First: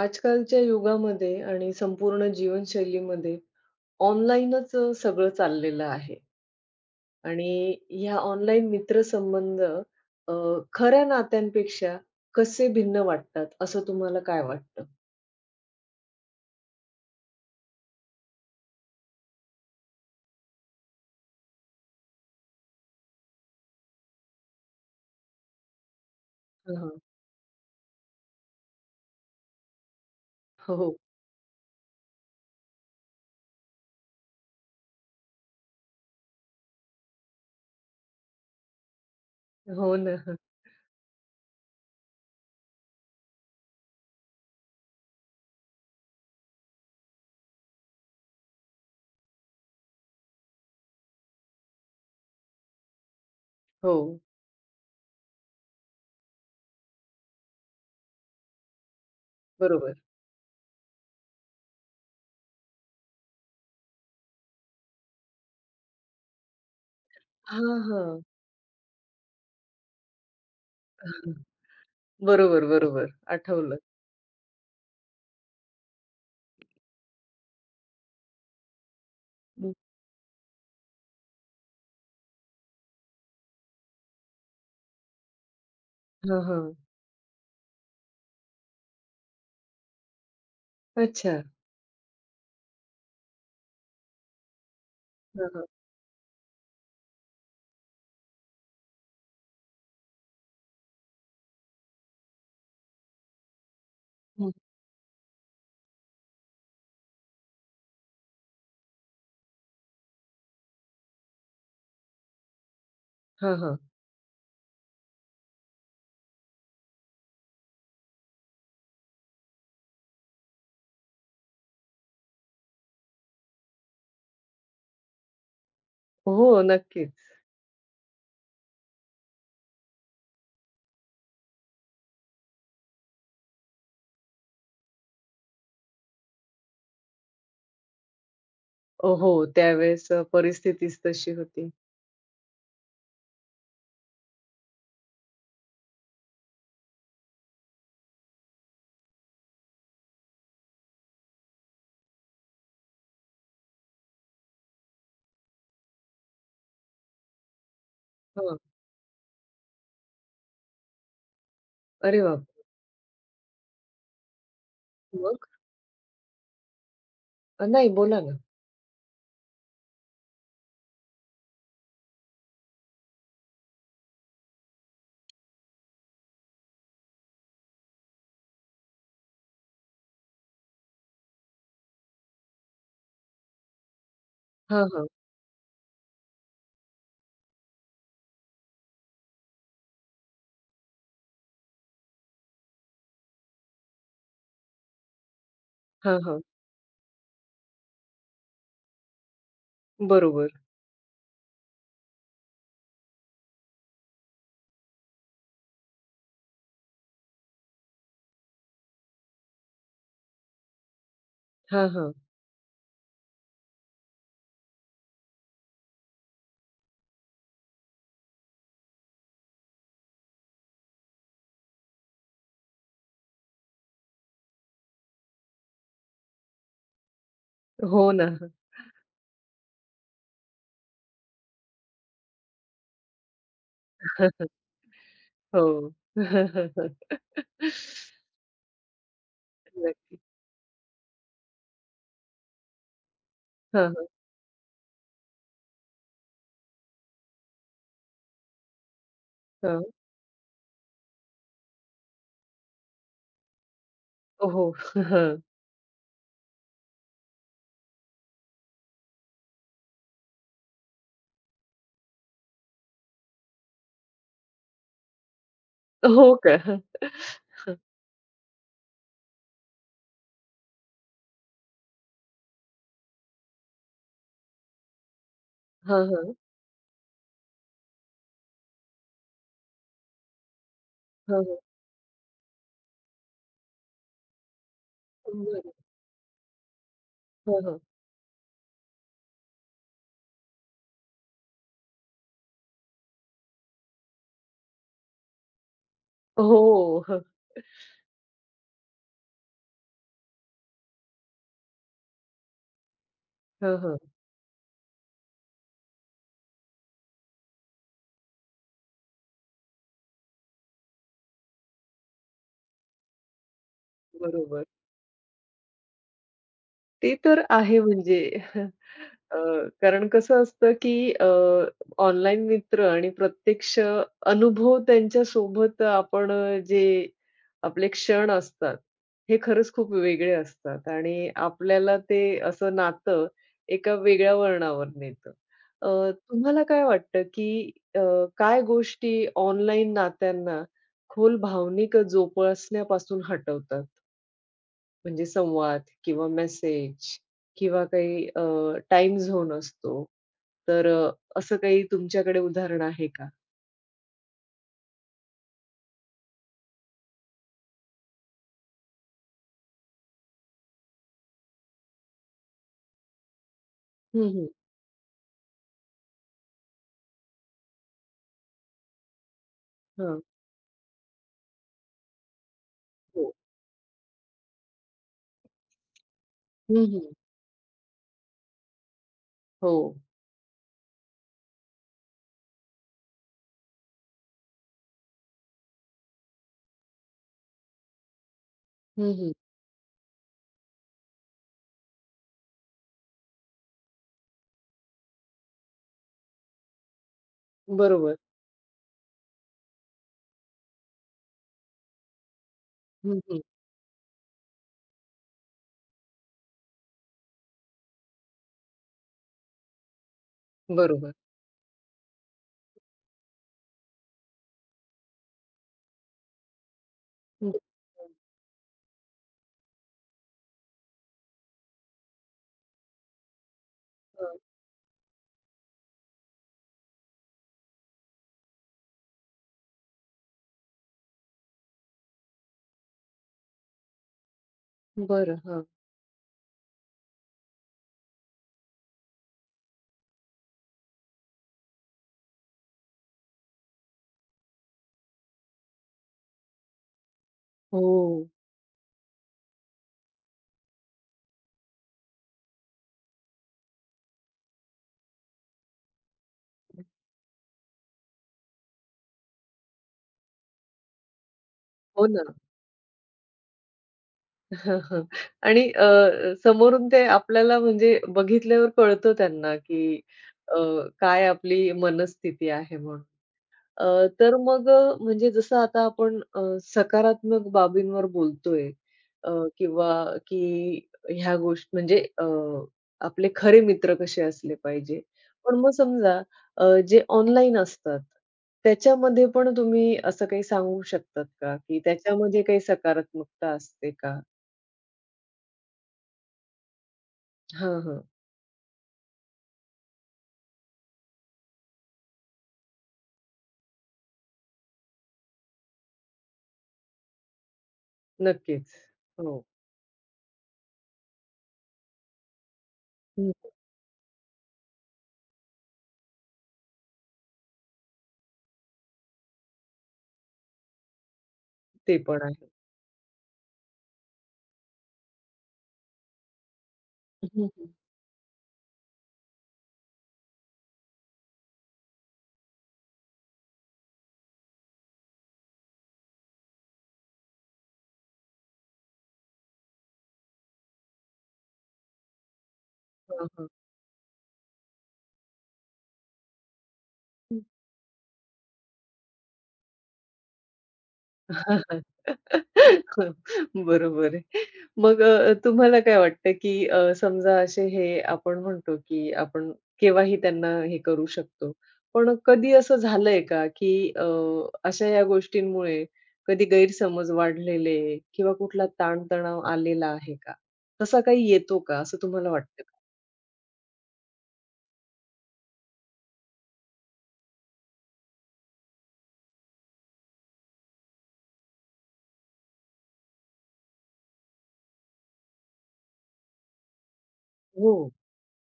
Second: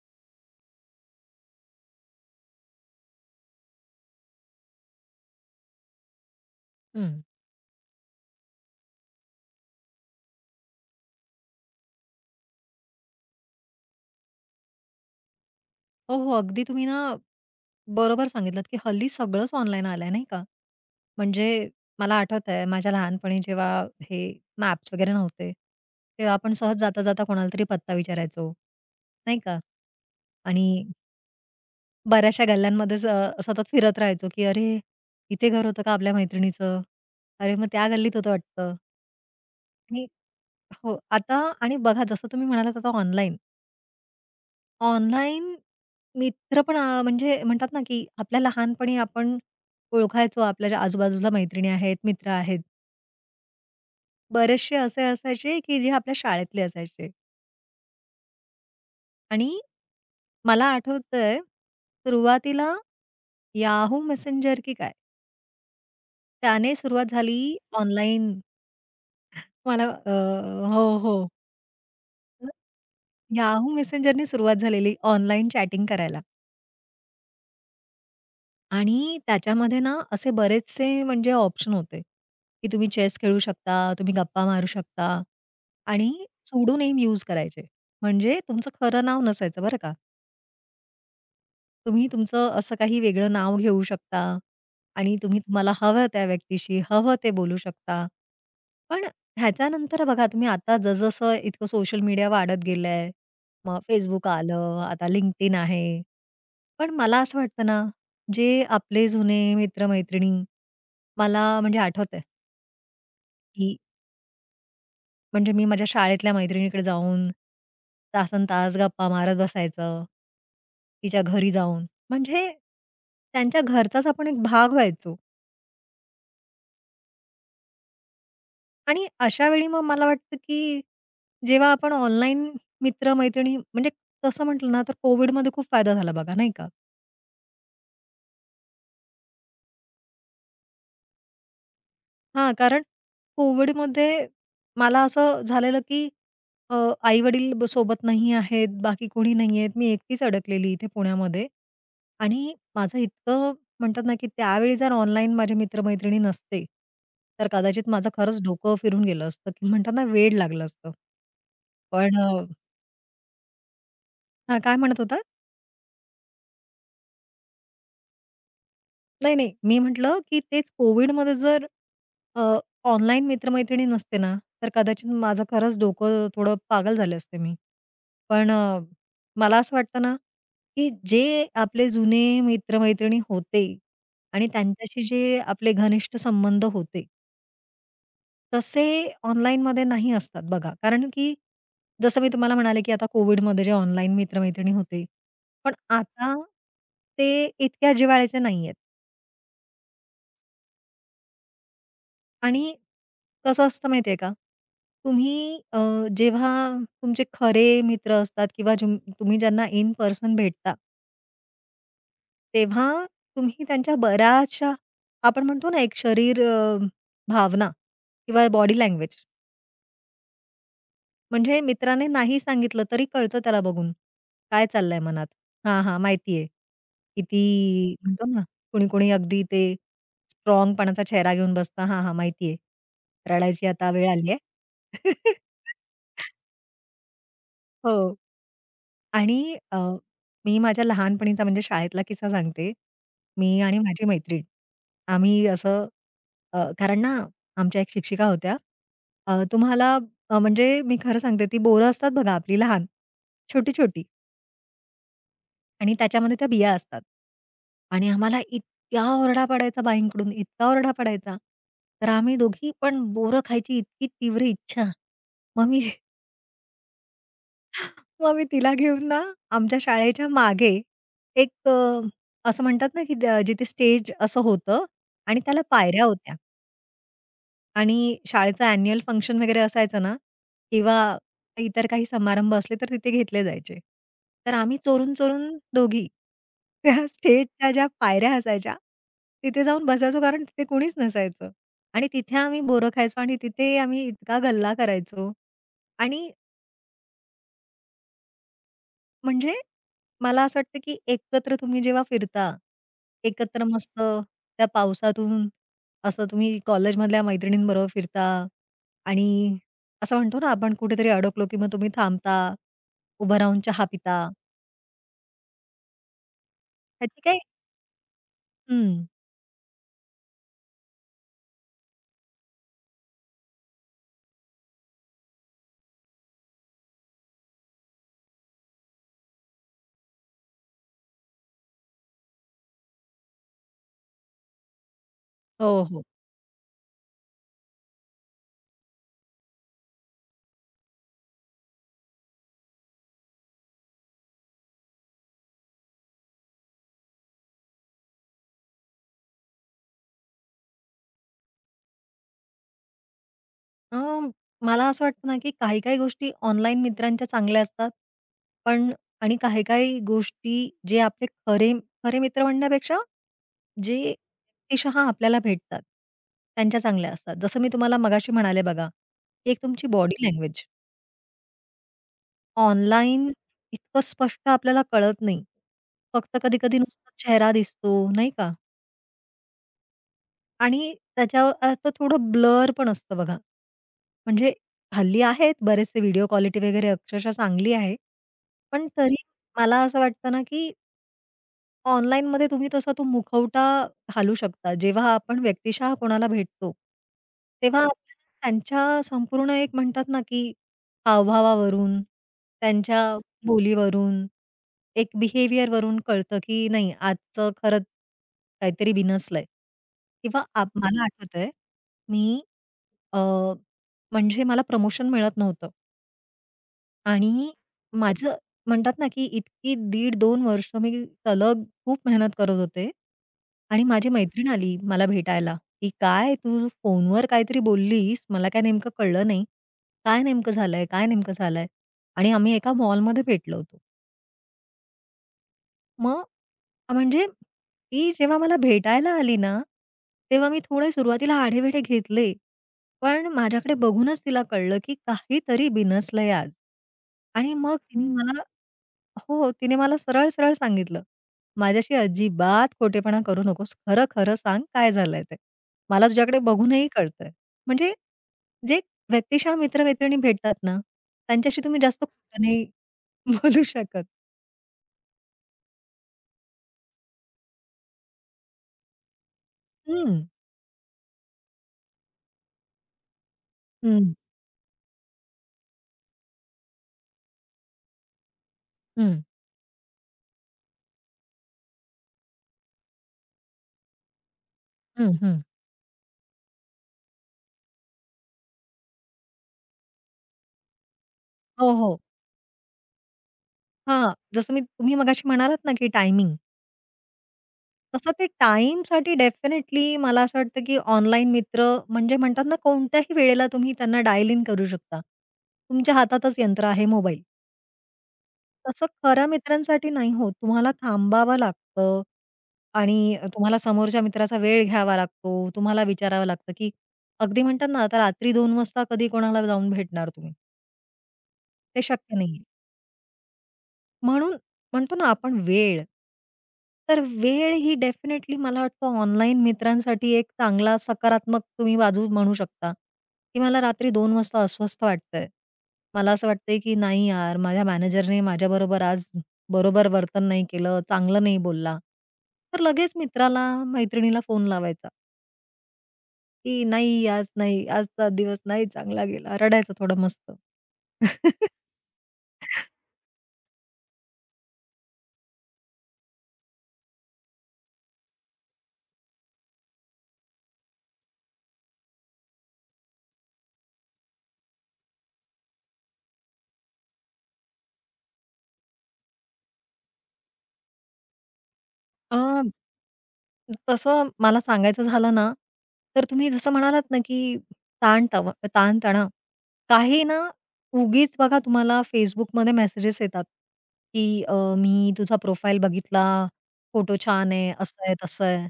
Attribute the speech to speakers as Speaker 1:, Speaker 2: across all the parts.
Speaker 1: आजकालच्या युगामध्ये आणि संपूर्ण जीवनशैलीमध्ये ऑनलाईनच सगळं चाललेलं आहे
Speaker 2: हं.
Speaker 1: आणि ह्या ऑनलाईन मित्रसंबंध अ, खऱ्या नात्यांपेक्षा कसे भिन्न वाटतात असं तुम्हाला काय वाटतं?
Speaker 2: हो, हो. अगदी तुम्ही ना, बरोबर सांगितलत, की हल्ली सगळंच ऑनलाईन आलंय नाही का? म्हणजे मला आठवतंय माझ्या लहानपणी जेव्हा हे मॅप्स वगैरे नव्हते, तेव्हा आपण सहज
Speaker 1: हं, हं.
Speaker 2: जाता-जाता कोणाला तरी पत्ता विचारायचो, नाही का? आणि
Speaker 1: हो.
Speaker 2: बऱ्याचशा गल्ल्यांमध्येच सतत फिरत राहायचो, की "अरे, इथे घर होतं का आपल्या मैत्रिणीचं? अरे, मग त्या गल्लीत होतं वाटतं."
Speaker 1: हो
Speaker 2: आणि
Speaker 1: ना. हं.
Speaker 2: हो, आता आणि बघा जसं तुम्ही म्हणालात आता ऑनलाईन ऑनलाईन मित्र पण म्हणजे म्हणतात ना, की आपल्या लहानपणी आपण ओळखायचो आपल्या ज्या आजूबाजूला मैत्रिणी आहेत, मित्र आहेत.
Speaker 1: हो.
Speaker 2: बरेचसे असे असायचे, की जे आपल्या शाळेतले असायचे. आणि
Speaker 1: बरोबर.
Speaker 2: मला आठवतंय सुरुवातीला Yahoo मेसेंजर की काय? त्याने सुरुवात झाली
Speaker 1: हां, हां.
Speaker 2: ऑनलाईन मला हो, हो.
Speaker 1: हं. बरोबर, बरोबर.
Speaker 2: Yahoo
Speaker 1: आठवलं.
Speaker 2: Messengerने सुरुवात झालेली ऑनलाईन चॅटिंग करायला. आणि
Speaker 1: हं.
Speaker 2: त्याच्यामध्ये ना असे बरेचसे म्हणजे ऑप्शन होते, की तुम्ही चेस खेळू शकता, तुम्ही गप्पा मारू शकता आणि
Speaker 1: हां, हां.
Speaker 2: सुडो नेम यूज करायचे. म्हणजे तुमचं खरं नाव नसायचं बरं का.
Speaker 1: अच्छा.
Speaker 2: तुम्ही तुमचं असं काही वेगळं नाव घेऊ शकता आणि तुम्ही
Speaker 1: हां, हां.
Speaker 2: तुम्हाला हवं त्या व्यक्तीशी हवं ते बोलू शकता. पण ह्याच्यानंतर बघा तुम्ही आता जसं-जसं इतकं सोशल मीडिया वाढत गेलंय, मग Facebook
Speaker 1: हं.
Speaker 2: आलं, आता LinkedIn आहे. पण मला असं वाटतं ना, जे आपले जुने मित्र मला म्हणजे आठवतंय
Speaker 1: हां, हां.
Speaker 2: की म्हणजे मी माझ्या शाळेतल्या मैत्रिणीकडे जाऊन तासनतास गप्पा मारत बसायचं. तिच्या घरी जाऊन. म्हणजे त्यांच्या घरचाच आपण एक भाग व्हायचो
Speaker 1: हो, नक्कीच.
Speaker 2: आणि अशा वेळी मग मला वाटतं, की जेव्हा आपण ऑनलाईन मित्र-मैत्रिणी म्हणजे तसं म्हटलं ना, तर कोव्हिडमध्ये खूप फायदा झाला बघा, नाही का?
Speaker 1: हो, हो. त्यावेळेस परिस्थितीच तशी होती.
Speaker 2: हां, कारण कोविडमध्ये मला असं झालेलं, की अ, आई-वडील सोबत नाही आहेत, बाकी कोणी नाही आहेत. मी एकटीच अडकलेली इथे पुण्यामध्ये आणि माझं इतकं म्हणतात ना, की त्यावेळी जर ऑनलाईन माझे मित्र नसते, तर कदाचित माझं खरंच
Speaker 1: हं.
Speaker 2: डोकं फिरून गेलं असतं, की म्हणतात ना, वेड लागलं असतं. पण
Speaker 1: अरे बापरे!
Speaker 2: हां, काय म्हणत होता?
Speaker 1: मग? नाही बोला ना.
Speaker 2: नाही, नाही. मी म्हटलं, की तेच कोविडमध्ये जर ऑनलाईन मित्र नसते ना, तर कदाचित माझं खरंच डोकं थोडं पागल झाले असते मी. पण मला असं वाटतं ना, की जे आपले जुने मित्र-मैत्रिणी होते आणि
Speaker 1: हां,
Speaker 2: त्यांच्याशी
Speaker 1: हां.
Speaker 2: जे आपले घनिष्ठ संबंध होते, तसे ऑनलाईनमध्ये नाही असतात बघा. कारण की जसं मी तुम्हाला म्हणाले, की आता कोविडमध्ये जे ऑनलाईन मित्र-मैत्रिणी होते, पण
Speaker 1: हां,
Speaker 2: आता
Speaker 1: हां.
Speaker 2: ते इतक्या जिव्हाळ्याचे नाहीयेत.
Speaker 1: बरोबर.
Speaker 2: आणि कसं असतं माहिती का? तुम्ही जेव्हा तुमचे खरे मित्र असतात किंवा जुम तुम्ही ज्यांना इन पर्सन भेटता
Speaker 1: हां, हां.
Speaker 2: तेव्हा तुम्ही त्यांच्या बऱ्याचशा आपण म्हणतो ना, एक शरीर भावना किंवा बॉडी लँग्वेज म्हणजे मित्राने नाही सांगितलं तरी कळतं त्याला बघून, काय चाललंय मनात. हां, हां, माहिती आहे. किती
Speaker 1: हो
Speaker 2: म्हणतो
Speaker 1: ना.
Speaker 2: ना, कुणी-कुणी अगदी ते स्ट्रॉंग पणाचा चेहरा घेऊन बसतं. हां, हां, माहिती रडायची आता वेळ आली आहे.
Speaker 1: हो.
Speaker 2: हो. आणि
Speaker 1: नक्की.
Speaker 2: मी माझ्या लहानपणीचा म्हणजे शाळेतला किस्सा सांगते. मी आणि
Speaker 1: हां,
Speaker 2: माझी
Speaker 1: हां.
Speaker 2: मैत्रीण, आम्ही असं कारण ना, आमच्या एक शिक्षिका होत्या.
Speaker 1: हां.
Speaker 2: तुम्हाला म्हणजे मी खरं सांगते, ती बोरं असतात बघा आपली लहान, छोटी-छोटी
Speaker 1: हो. हां.
Speaker 2: आणि त्याच्यामध्ये त्या बिया असतात. आणि आम्हाला इतका ओरडा पडायचा बाईंकडून, इतका ओरडा पडायचा. तर आम्ही दोघी पण बोरं खायची इतकी तीव्र इच्छा. मग मी
Speaker 1: हो का?
Speaker 2: मग मी तिला घेऊन ना, आमच्या शाळेच्या मागे एक असं म्हणतात ना, की जिथे स्टेज असं होतं आणि त्याला
Speaker 1: हां,
Speaker 2: पायऱ्या होत्या.
Speaker 1: हां.
Speaker 2: आणि शाळेचं ॲन्युअल फंक्शन वगैरे असायचं ना किंवा
Speaker 1: हां, हां.
Speaker 2: इतर काही समारंभ असले तर तिथे घेतले जायचे. तर आम्ही चोरून-चोरून
Speaker 1: बरं.
Speaker 2: दोघी त्या
Speaker 1: हां,
Speaker 2: स्टेजच्या
Speaker 1: हां.
Speaker 2: ज्या पायऱ्या असायच्या तिथे जाऊन बसायचो कारण तिथे कुणीच नसायचं आणि तिथे आम्ही बोरं खायचो आणि तिथे आम्ही इतका गल्ला करायचो आणि
Speaker 1: हो.
Speaker 2: म्हणजे मला असं वाटतं, की एकत्र तुम्ही जेव्हा फिरता, एकत्र
Speaker 1: हां, हां.
Speaker 2: मस्त त्या पावसातून असं तुम्ही कॉलेजमधल्या मैत्रिणींबरोबर फिरता आणि असं म्हणतो ना आपण कुठेतरी अडकलो, की मग तुम्ही थांबता, उभं राहून चहा पिता.
Speaker 1: बरोबर. ते
Speaker 2: ह्याची काही
Speaker 1: तर आहे म्हणजे
Speaker 2: हं.
Speaker 1: अ, कारण कसं असतं, की ऑनलाईन मित्र आणि प्रत्यक्ष अनुभव त्यांच्यासोबत आपण जे आपले क्षण असतात, हे खरंच खूप वेगळे असतात आणि आपल्याला ते असं नातं एका वेगळ्या वळणावर नेतं.
Speaker 2: हो, हो.
Speaker 1: तुम्हाला काय वाटतं, की काय गोष्टी ऑनलाईन नात्यांना खोल भावनिक जोपासण्यापासून हटवतात? म्हणजे संवाद किंवा मेसेज किंवा काही टाईम झोन असतो. तर असं काही तुमच्याकडे उदाहरण आहे का?
Speaker 2: अ, मला असं वाटतं ना, की काही-काही गोष्टी ऑनलाईन मित्रांच्या चांगल्या असतात. पण आणि काही-काही गोष्टी जे आपले खरे खरे मित्र म्हणण्यापेक्षा जे
Speaker 1: हं, हं.
Speaker 2: व्यक्तिशः आपल्याला भेटतात, त्यांच्या चांगल्या असतात. जसं मी तुम्हाला मगाशी म्हणाले बघा, एक तुमची
Speaker 1: हां.
Speaker 2: बॉडी लँग्वेज ऑनलाईन
Speaker 1: हो.
Speaker 2: इतकं स्पष्ट आपल्याला कळत नाही. फक्त कधी-कधी
Speaker 1: हं, हं.
Speaker 2: नुसता चेहरा दिसतो, नाही का?
Speaker 1: हो.
Speaker 2: आणि त्याच्यावर आता थोडं ब्लर पण असतं बघा. म्हणजे हल्ली आहेत बरेचसे व्हिडिओ क्वालिटी वगैरे अक्षरशः चांगली आहे. पण
Speaker 1: हं,
Speaker 2: तरी
Speaker 1: हं.
Speaker 2: मला असं वाटतं ना, की ऑनलाईनमध्ये तुम्ही तसा तो मुखवटा घालू शकता. जेव्हा आपण व्यक्तिशः कोणाला भेटतो, तेव्हा
Speaker 1: बरोबर.
Speaker 2: आपल्याला त्यांच्या संपूर्ण एक म्हणतात ना, की हावभावावरून, त्यांच्या
Speaker 1: हं, हं.
Speaker 2: बोलीवरून, एक बिहेवियर वरून, कळतं, की नाही आजचं खरंच काहीतरी बिनसलंय किंवा आप मला
Speaker 1: बरोबर.
Speaker 2: आठवतंय, मी अ, म्हणजे मला प्रमोशन मिळत नव्हतं. आणि
Speaker 1: हं.
Speaker 2: माझं म्हणतात ना, की इतकी दीड-दोन वर्ष मी सलग खूप मेहनत करत होते. आणि माझी
Speaker 1: हां.
Speaker 2: मैत्रीण आली मला भेटायला, की "काय तू फोनवर काहीतरी बोललीस, मला काय नेमकं कळलं नाही. काय नेमकं झालंय? काय नेमकं झालंय?" आणि आम्ही एका मॉलमध्ये भेटलो होतो.
Speaker 1: बरं. हां.
Speaker 2: मग म्हणजे ती जेव्हा मला भेटायला आली ना, तेव्हा मी थोडे सुरुवातीला आढेवेढे घेतले. पण माझ्याकडे बघूनच तिला कळलं, की काहीतरी बिनसलंय आज. आणि मग तिने हं.
Speaker 1: हो.
Speaker 2: मला हो, हो, तिने मला सरळ-सरळ सांगितलं, "माझ्याशी अजिबात खोटेपणा करू नकोस. खरं-खरं सांग काय झालंय ते. मला तुझ्याकडे बघूनही कळतंय." म्हणजे जे व्यक्तिशः मित्र भेटतात ना, त्यांच्याशी तुम्ही जास्त
Speaker 1: हो ना.
Speaker 2: खोटं नाही बोलू शकत.
Speaker 1: आणि समोरून ते आपल्याला म्हणजे बघितल्यावर कळतं त्यांना, की
Speaker 2: हं,
Speaker 1: अ, काय आपली मनस्थिती आहे म्हणून. अ,
Speaker 2: हं,
Speaker 1: तर मग म्हणजे जसं आता आपण सकारात्मक बाबींवर बोलतोय
Speaker 2: हं,
Speaker 1: अ, किंवा की ह्या गोष्टी म्हणजे आपले खरे मित्र कसे असले पाहिजे.
Speaker 2: हं, हं.
Speaker 1: पण मग समजा जे ऑनलाईन असतात, त्याच्यामध्ये पण तुम्ही असं काही सांगू शकतात का?
Speaker 2: हो,
Speaker 1: की
Speaker 2: हो.
Speaker 1: त्याच्यामध्ये काही सकारात्मकता असते
Speaker 2: हां,
Speaker 1: का?
Speaker 2: जसं मी तुम्ही मगाशी म्हणालात ना, की टायमिंग.
Speaker 1: हां, हां.
Speaker 2: तसं ते टाईमसाठी डेफिनेटली मला असं वाटतं, की ऑनलाईन मित्र म्हणजे म्हणतात ना, कोणत्याही वेळेला तुम्ही त्यांना डायल इन करू शकता. तुमच्या हातातच यंत्र आहे मोबाईल.
Speaker 1: नक्कीच.
Speaker 2: तसं खऱ्या
Speaker 1: हो.
Speaker 2: मित्रांसाठी नाही होत. तुम्हाला थांबावं लागतं आणि
Speaker 1: हं.
Speaker 2: तुम्हाला समोरच्या मित्राचा वेळ घ्यावा लागतो. तुम्हाला विचारावं लागतं, की अगदी म्हणतात ना, आता रात्री 2:00 वाजता कधी कोणाला जाऊन भेटणार तुम्ही? ते
Speaker 1: ते
Speaker 2: शक्य
Speaker 1: पण
Speaker 2: नाही
Speaker 1: आहे.
Speaker 2: म्हणून म्हणतो ना आपण वेळ. तर
Speaker 1: हं,
Speaker 2: वेळ
Speaker 1: हं.
Speaker 2: ही डेफिनेटली मला वाटतं ऑनलाईन मित्रांसाठी एक चांगला सकारात्मक तुम्ही बाजू म्हणू शकता, की मला रात्री 2:00 वाजता अस्वस्थ वाटतंय. मला असं वाटतंय की नाही यार, माझ्या मॅनेजरने माझ्याबरोबर आज बरोबर वर्तन नाही केलं, चांगलं नाही बोलला. तर लगेच
Speaker 1: हां,
Speaker 2: मित्राला,
Speaker 1: हां.
Speaker 2: मैत्रिणीला फोन लावायचा, की "नाही, आज नाही. आजचा दिवस नाही चांगला गेला." रडायचं थोडं मस्त.
Speaker 1: बरोबर आहे. मग तुम्हाला काय वाटतं, की समजा असे हे आपण म्हणतो, की आपण केव्हाही त्यांना हे करू शकतो. पण कधी असं झालंय का, की अ, अशा या गोष्टींमुळे कधी गैरसमज वाढलेले आहे किंवा कुठला ताणतणाव आलेला आहे का? तसा काही येतो का असं तुम्हाला वाटतं का?
Speaker 2: तसं मला सांगायचं झालं ना, तर तुम्ही जसं म्हणालात ना, की ताण-तवा ताण तव ताणतणाव, काही ना उगीच बघा तुम्हाला Facebookमध्ये मेसेजेस येतात, की "मी तुझा प्रोफाईल बघितला, फोटो छान आहे,
Speaker 1: हो,
Speaker 2: असं आहे, तसं आहे."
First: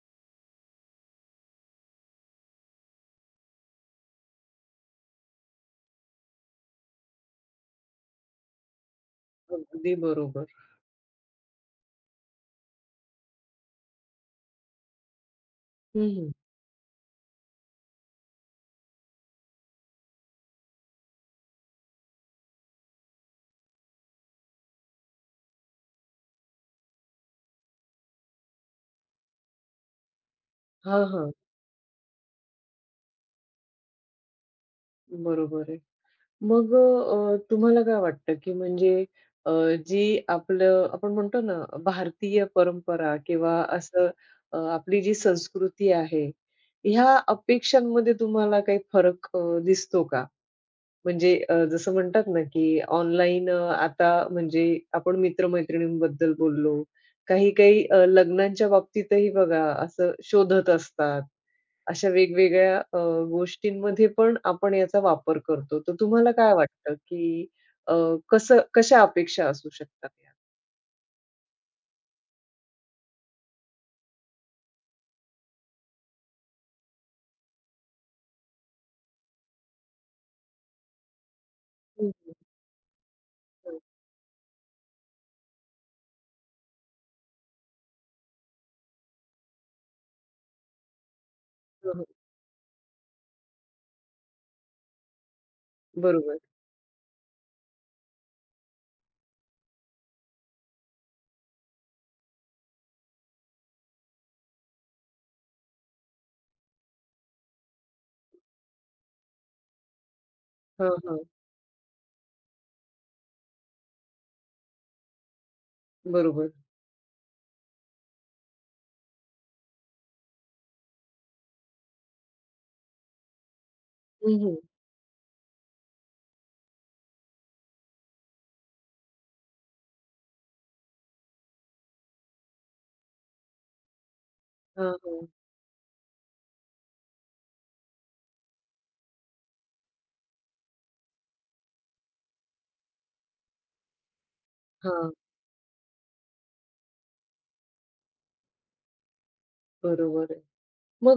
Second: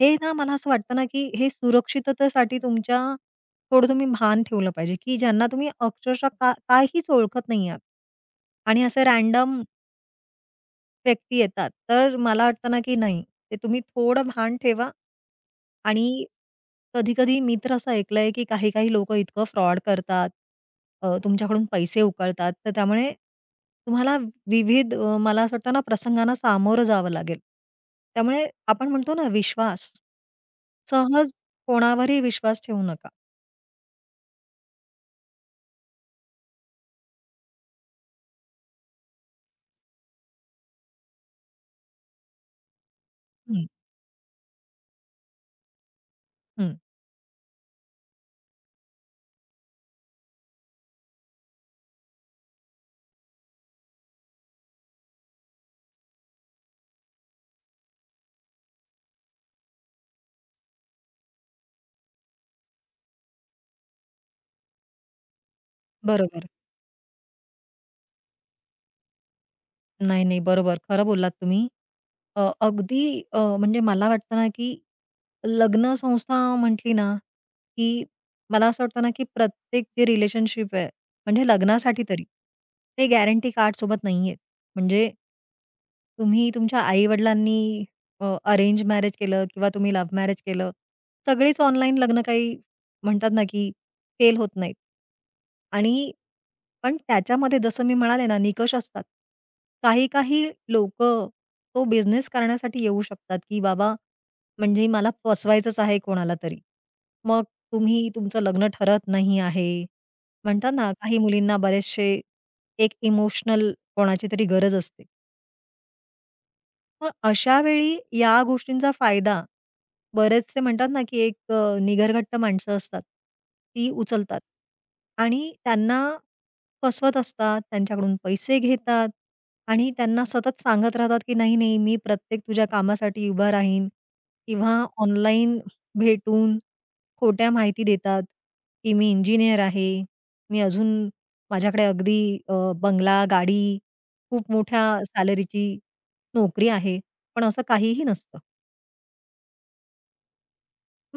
Speaker 2: हे ना मला असं वाटतं ना, की हे सुरक्षिततेसाठी तुमच्या थोडं तुम्ही भान ठेवलं पाहिजे, की ज्यांना तुम्ही अक्षरशः का काहीच ओळखत नाही आहात आणि असे रँडम
Speaker 1: अगदी बरोबर.
Speaker 2: व्यक्ती येतात. तर मला वाटतं ना, की नाही, ते तुम्ही थोडं भान ठेवा आणि
Speaker 1: हं, हं.
Speaker 2: कधी-कधी मी तर असं ऐकलंय, की काही-काही लोकं इतकं फ्रॉड करतात, तुमच्याकडून पैसे उकळतात. तर त्यामुळे तुम्हाला विविध मला असं वाटतं ना, प्रसंगांना सामोरं जावं लागेल. त्यामुळे आपण म्हणतो ना, विश्वास. सहज
Speaker 1: हां,
Speaker 2: कोणावरही विश्वास ठेवू नका.
Speaker 1: बरोबर आहे. मग तुम्हाला काय वाटतं, की म्हणजे अ, जी आपलं आपण म्हणतो ना, भारतीय परंपरा किंवा
Speaker 2: हं.
Speaker 1: असं आपली जी संस्कृती आहे,
Speaker 2: हं.
Speaker 1: ह्या अपेक्षांमध्ये तुम्हाला काही फरक दिसतो का? म्हणजे जसं म्हणतात ना, की ऑनलाईन आता म्हणजे आपण मित्र-मैत्रिणींबद्दल बोललो. काही-काही लग्नांच्या बाबतीतही बघा असं शोधत असतात. अशा वेगवेगळ्या गोष्टींमध्ये पण आपण याचा वापर करतो. तर तुम्हाला
Speaker 2: बरोबर.
Speaker 1: काय वाटतं, की अ, कसं कशा अपेक्षा असू शकतात
Speaker 2: नाही,
Speaker 1: या?
Speaker 2: नाही. बरोबर. खरं बोललात तुम्ही. अगदी म्हणजे मला वाटतं ना, की लग्न संस्था म्हटली ना, की मला असं वाटतं ना, की प्रत्येक जे रिलेशनशिप आहे, म्हणजे लग्नासाठी
Speaker 1: हं,
Speaker 2: तरी,
Speaker 1: हं.
Speaker 2: ते गॅरंटी
Speaker 1: हं,
Speaker 2: कार्डसोबत नाहीये. म्हणजे तुम्ही तुमच्या आई-वडिलांनी अ, अरेंज मॅरेज केलं किंवा तुम्ही लव्ह मॅरेज केलं. सगळीच ऑनलाईन
Speaker 1: हं,
Speaker 2: लग्न काही म्हणतात ना, की फेल होत नाहीत. आणि
Speaker 1: बरोबर.
Speaker 2: पण त्याच्यामध्ये जसं मी म्हणाले ना, निकष असतात. काही-काही लोक तो बिझनेस करण्यासाठी येऊ शकतात, की बाबा म्हणजे मला फसवायचंच आहे कोणाला तरी. मग तुम्ही तुमचं लग्न ठरत नाही आहे. म्हणतात
Speaker 1: हां,
Speaker 2: ना, काही
Speaker 1: हां.
Speaker 2: मुलींना बरेचसे एक इमोशनल कोणाची तरी गरज असते.
Speaker 1: बरोबर.
Speaker 2: मग अशा वेळी या गोष्टींचा फायदा बरेचसे म्हणतात ना, की एक निगरघट्ट माणसं असतात. ती
Speaker 1: हं,
Speaker 2: उचलतात
Speaker 1: हं.
Speaker 2: आणि त्यांना फसवत असतात, त्यांच्याकडून पैसे घेतात आणि त्यांना सतत सांगत राहतात, की "नाही, नाही, मी प्रत्येक तुझ्या कामासाठी उभा राहीन" किंवा
Speaker 1: हां, हां.
Speaker 2: ऑनलाईन भेटून खोट्या माहिती देतात, की "मी इंजिनिअर आहे, मी अजून माझ्याकडे अगदी अ, बंगला, गाडी, खूप मोठ्या
Speaker 1: हां,
Speaker 2: सॅलरीची" नोकरी आहे, पण असं काहीही नसतं.
Speaker 1: बरोबर आहे.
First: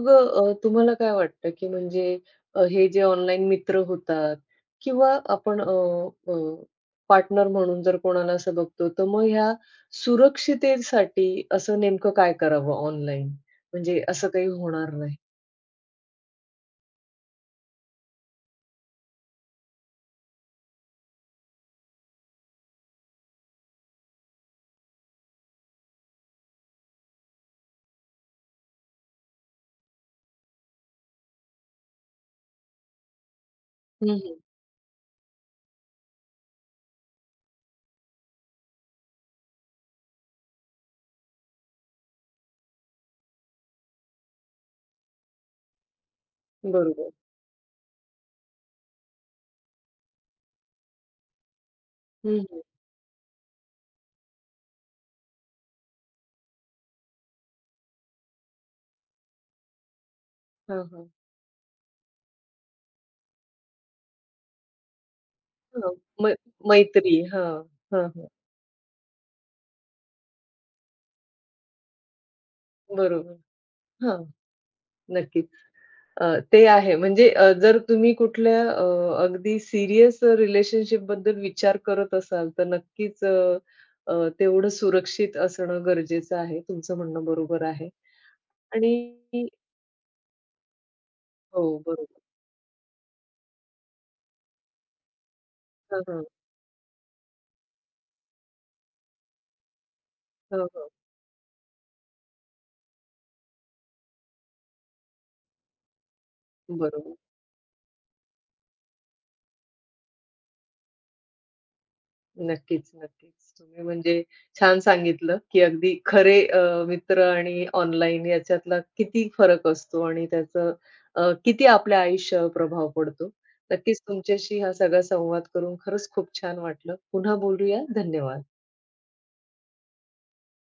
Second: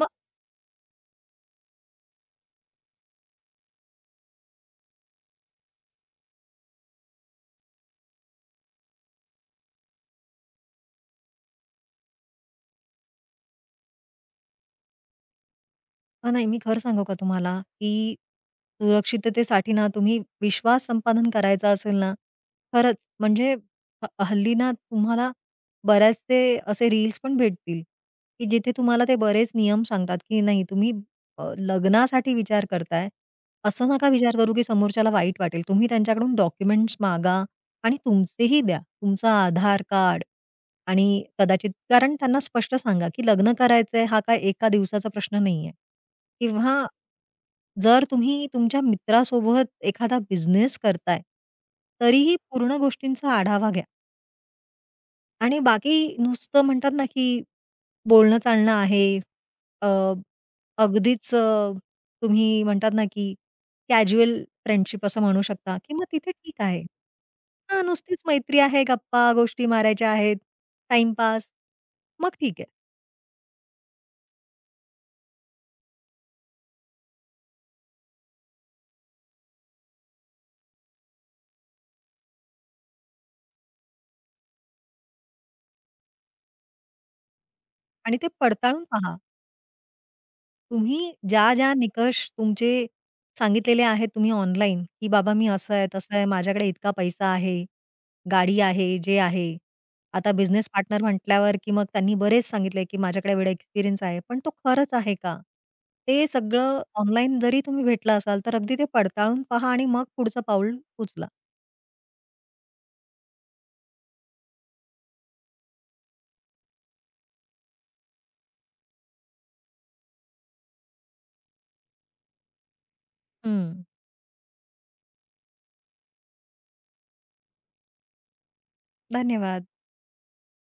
Speaker 2: मग
Speaker 1: तुम्हाला काय वाटतं, की म्हणजे हे जे ऑनलाईन मित्र होतात किंवा आपण पार्टनर म्हणून जर कोणाला असं बघतो, तर मग ह्या सुरक्षिततेसाठी असं नेमकं काय करावं ऑनलाईन? म्हणजे असं काही होणार नाही.
Speaker 2: नाही मी खरं सांगू का तुम्हाला, की सुरक्षिततेसाठी ना तुम्ही विश्वास संपादन करायचा असेल ना, खरंच म्हणजे हल्ली ना तुम्हाला बऱ्याचसे असे रील्स पण भेटतील, की जिथे तुम्हाला ते बरेच नियम सांगतात, की नाही तुम्ही लग्नासाठी विचार करताय, असं नका
Speaker 1: हं,
Speaker 2: विचार
Speaker 1: हं.
Speaker 2: करू, की समोरच्याला वाईट वाटेल. तुम्ही त्यांच्याकडून डॉक्युमेंट्स मागा आणि तुमचेही द्या. तुमचं आधार कार्ड आणि कदाचित कारण त्यांना स्पष्ट सांगा, की लग्न करायचंय हा काही एका दिवसाचा प्रश्न नाहीये किंवा
Speaker 1: बरोबर.
Speaker 2: जर तुम्ही तुमच्या मित्रासोबत एखादा बिझनेस करताय, तरीही
Speaker 1: हं, हं.
Speaker 2: पूर्ण गोष्टींचा आढावा घ्या आणि बाकी नुसतं म्हणतात ना, की बोलणं चालणं आहे. अ,
Speaker 1: हां, हां.
Speaker 2: अगदीच तुम्ही म्हणतात ना, की कॅज्युअल फ्रेंडशिप असं म्हणू शकता,
Speaker 1: हां,
Speaker 2: की मग तिथे
Speaker 1: मै
Speaker 2: ठीक आहे.
Speaker 1: मैत्री. हां,
Speaker 2: हां,
Speaker 1: हां,
Speaker 2: नुसतीच
Speaker 1: हां.
Speaker 2: मैत्री आहे, गप्पा गोष्टी मारायच्या आहेत, टाईमपास, मग ठीक आहे.
Speaker 1: बरोबर. हां, नक्कीच. अ, ते आहे. म्हणजे जर तुम्ही कुठल्या अगदी सीरियस रिलेशनशिपबद्दल विचार करत असाल, तर नक्कीच अ, अ, तेवढं सुरक्षित असणं गरजेचं आहे. तुमचं म्हणणं बरोबर आहे
Speaker 2: आणि ते पडताळून
Speaker 1: आणि
Speaker 2: पहा. तुम्ही
Speaker 1: हो,
Speaker 2: ज्या-ज्या
Speaker 1: बरोबर.
Speaker 2: निकष तुमचे सांगितलेले आहेत तुम्ही ऑनलाईन, की बाबा मी असं आहे,
Speaker 1: हां,
Speaker 2: तसं आहे,
Speaker 1: हां.
Speaker 2: माझ्याकडे इतका पैसा आहे, गाडी आहे, जे आहे. आता
Speaker 1: हां,
Speaker 2: बिझनेस
Speaker 1: हां.
Speaker 2: पार्टनर म्हटल्यावर, की मग त्यांनी बरेच सांगितले, की माझ्याकडे एवढा एक्सपिरियन्स आहे. पण तो खरंच आहे का? ते सगळं
Speaker 1: बरोबर.
Speaker 2: ऑनलाईन जरी तुम्ही भेटला असाल, तर अगदी ते पडताळून पहा आणि मग पुढचं पाऊल उचला.
Speaker 1: नक्कीच, नक्कीच. तुम्ही म्हणजे छान सांगितलं, की अगदी खरे मित्र आणि ऑनलाईन याच्यातला किती फरक असतो आणि त्याचं किती आपल्या आयुष्यावर प्रभाव पडतो.
Speaker 2: हं.
Speaker 1: नक्कीच तुमच्याशी हा सगळा संवाद करून खरंच खूप छान वाटलं. पुन्हा बोलूया. धन्यवाद.
Speaker 2: धन्यवाद.